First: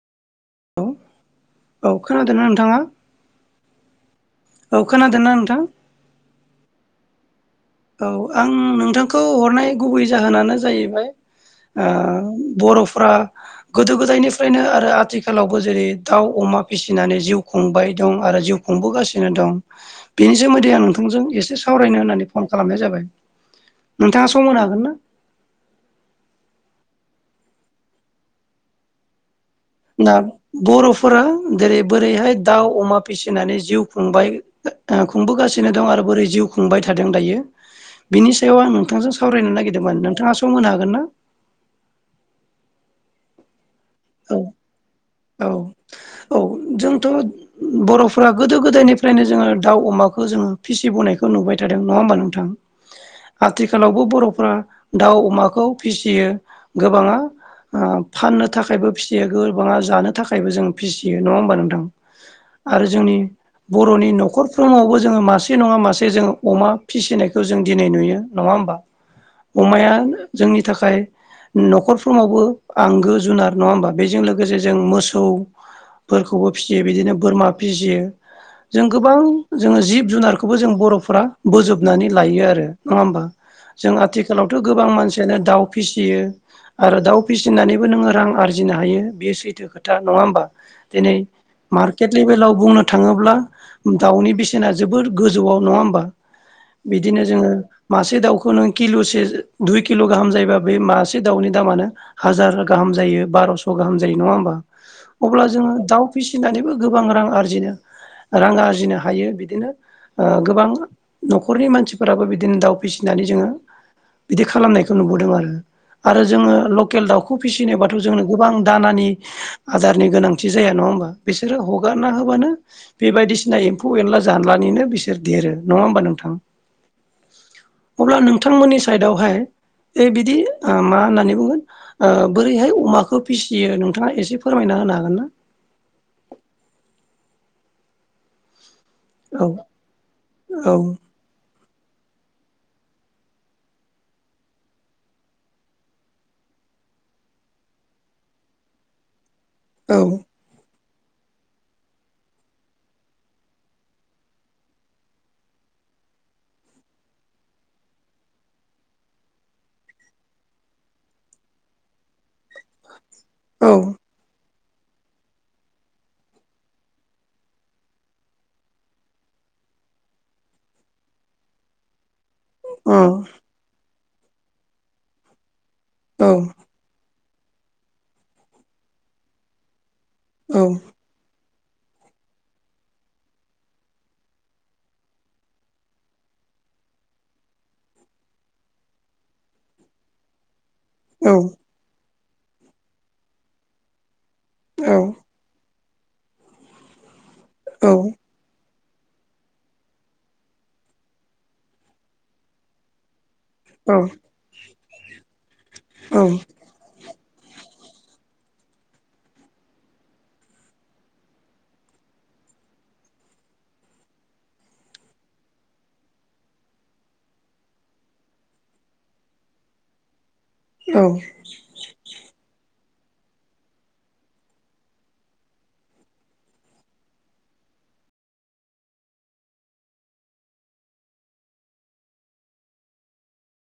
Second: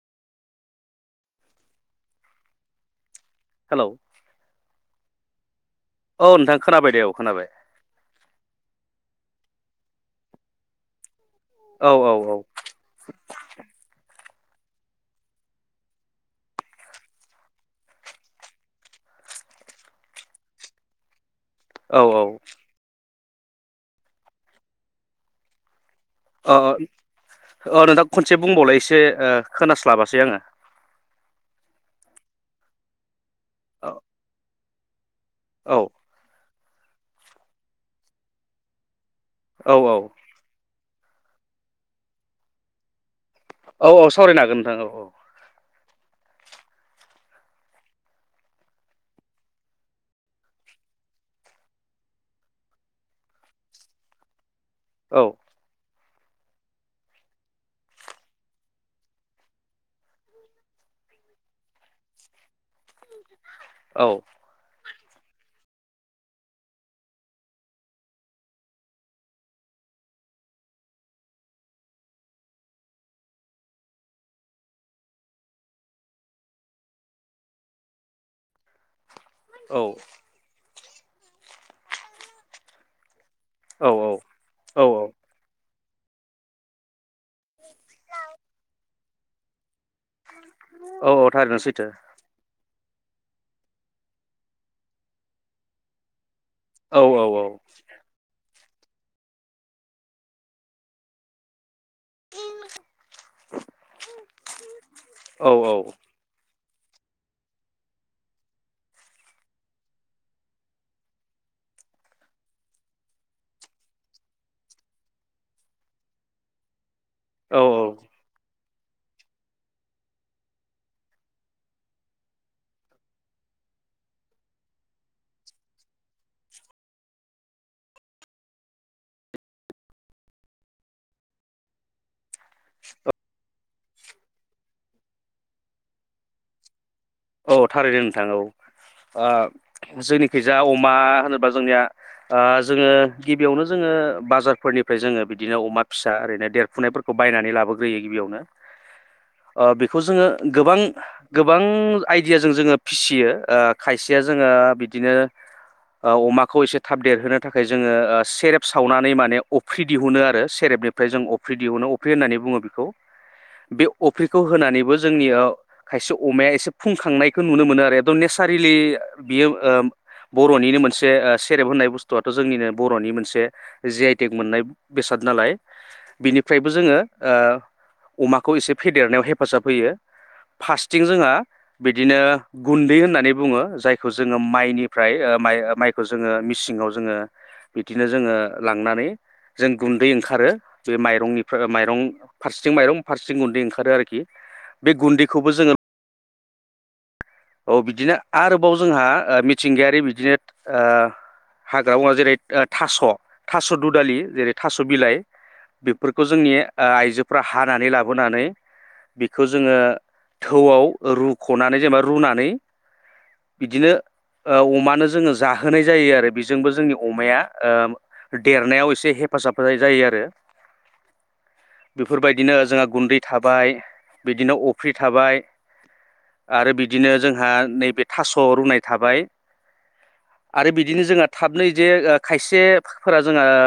औ औ खोनादोंना नोंथाङा? हेलौ औ खोनादोंना नोंथां? औ नोंथां खोनाबाय दे औ खोनाबाय। औ आं नोंथांखौ हरनाय गुबै जाहोनानो जाहैबाय ओ औ औ बर'फ्रा गोदो गोदायनि फ्रायनो आरो आथिखालावबो जेरै दाउ अमा फिसिनानै जिउ खुंबाय दं आरो जिउ खुंबोगासिनो दं बेनि सोमोन्दै आं नोंथांजों एसे सावरायनो औ औ होननानै फन खालामनाय जाबाय नोंथाङा सम होनो हागोन ना? अ अ ओ‌नोंथां खनसे बुंबावलाय एसे ओ ना खोनास्लाबासै आङो बर'फोरा जेरै बोरैहाय दाउ अमा फिसिनानै जिउ खुंबाय खुंबोगासिनो औ दं आरो बोरै जिउ खुंबाय थादों दायो बिनि सायाव आं नोंथांजों सावरायनो औ औ नागिरदोंमोन नोंथाङा सम होनो हागोन ना? औ औ सावरायनो हागोन नोंथां औ औ औ जोंथ' बर'फोरा गोदो गोदायनिफ्रायनो जोङो दाउ अमाखौ जोङो फिसि बोनायखौ नुबाय थादों नङा होमबा नोंथां? आथिखालावबो बर'फ्रा दाउ औ अमाखौ फिसियो गोबाङा ओ फाननो थाखायबो फिसियो गोबाङा जानो थाखायबो जों फिसियो नङा होमबा नोंथां? आरो जोंनि बर'नि औ न'खरफ्रोमावबो जोङो मासे नङा मासे जोङो अमा फिसिनायखौ जों दिनै नुयो नङा होमबा? अमाया जोंनि थाखाय न'खरफ्रोमावबो आंगो जुनार नङा होमबा? बेजों लोगोसे जों मोसौ फोरखौबो फिसियो बिदिनो बोरमा फिसियो जों गो गोबां जोङो औ जिब जुनारखौबो जों बर'फ्रा बोजोबनानै लायो आरो नङा होमबा औ जों आथिखालावथ' औ गोबां मानसियानो दाउ फिसियो आरो दाउ फिसिनानैबो नोङो रां आरजिनो हायो बेयो सैथो खोथा नङा होमबा औ दिनै औ थारैनो सैथो मार्केट लेभेलाव बुंनो थाङोब्ला दाउनि बेसेना जोबोर गोजौआव नङा होमबा औ बिदिनो औ जोङो मासे दाउखौ नों किल'से दुइ किल' गाहाम जायोबा बे मासे दाउनि दामानो हाजार गाहाम जायो बार'स' गाहाम जायो नङा होमबा अब्ला औ जोङो दाउ फिसिनानैबो गोबां रां आरजिनो रां आरजिनो हायो बिदिनो ओ गोबां न'खरनि मानसिफोराबो बिदिनो दाउ फिसिनानै जोङो बिदि खालामनायखौ नुबोदों आरो आरो जोङो लकेल दाउखौ औ फिसिनोबा गोबां दानानि आदारनि गोनांथि जाया नङा होमबा बिसोरो हगारना होबानो बेबायदि [unintelligible] एम्फौ एनला जानलानैनो बिसोर देरो नङा होमबा नोंथां। अब्ला नोंथांमोननि साइडआवहाय ए बिदि ओ मा होननानै बुंगोन ओ बोरैहाय अमाखौ फिसियो नोंथाङा एसे फोरमायना होनो हागोन ना। औ थारैनो नोंथां औ औ ओ जोंनिखैजा औ अमा होनोबा जोंनिया ओ जोङो गिबियावनो जोङो बाजारफोरनिफ्राय जोङो बिदिनो अमा फिसा ओरैनो देरफुनाय फोरखौ बायनानै लाबोग्रोयो गिबियावनो [inaudible] ओ बेखौ जोङो गोबां गोबां आइदियाजों जोङो फिसियो ओ खायसेया जोङो बिदिनो ओ अमाखौ एसे थाब देरहोनो थाखाय जोङो ओ सेरेब सावनानै माने अफ्रि दिहुनो आरो सेरेब निफ्राय जों अफ्रि दिहुनो अफ्रि होननानै बुङो बेखौ। औ बे अफ्रिखौ होनानैबो जोंनियाव खायसे अमाया एसे फुंखांनायखौ नुनो मोनो आरो एकदम नेसारेलि बियो ओ बर'निनो मोनसे सेरेब होननाय बुस्थुआ थ' जोंनिनो बर'नि मोनसे जि आइटेक मोननाय बेसाद नालाय औ बिनिफ्रायबो जोङो ओ अमाखौ एसे फेदेरनायाव हेफाजाब होयो औ फारसेथिं जोंहा बिदिनो गुन्दै होननानै बुङो जायखौ जोङो माइनिफ्राय माइ-माइखौ जोङो मिसिनङाव जोङो बिदिनो जोङो लांनानै जों गुन्दै ओंखारो। जे औ माइरंनिफ्राय माइरं फारसेथिं माइरं फारसेथिं गुन्दै ओंखारो आरोखि बे गुन्दैखौबो जोङो औ बिदिनो आरो बाव जोंहा ओ मिथिंगायारि बिदिनो ओ हाग्रा मुवा जेरै थास' थास' औ दुदालि जेरै थास' बिलाइ औ बेफोरखौ जोंनि आइजोफ्रा हानानै लाबोनानै बेखौ जोङो थौआव रुख'नानै जेनेबा रुनानै बिदिनो ओ अमानो जोङो जाहोनाय जायो आरो बेजोंबो जोंनि अमाया ओ देरनायाव एसे हे फाजाब होनाय जायो आरो औ बेफोरबायदिनो जोंहा गुन्दै थाबाय बिदिनो अफ्रि थाबाय आरो बिदि बिदिनो जोंहा नैबे थास' रुनाय थाबाय। आरो बिदिनो जोंहा थाबनै जे खायसेफोरा जोंहा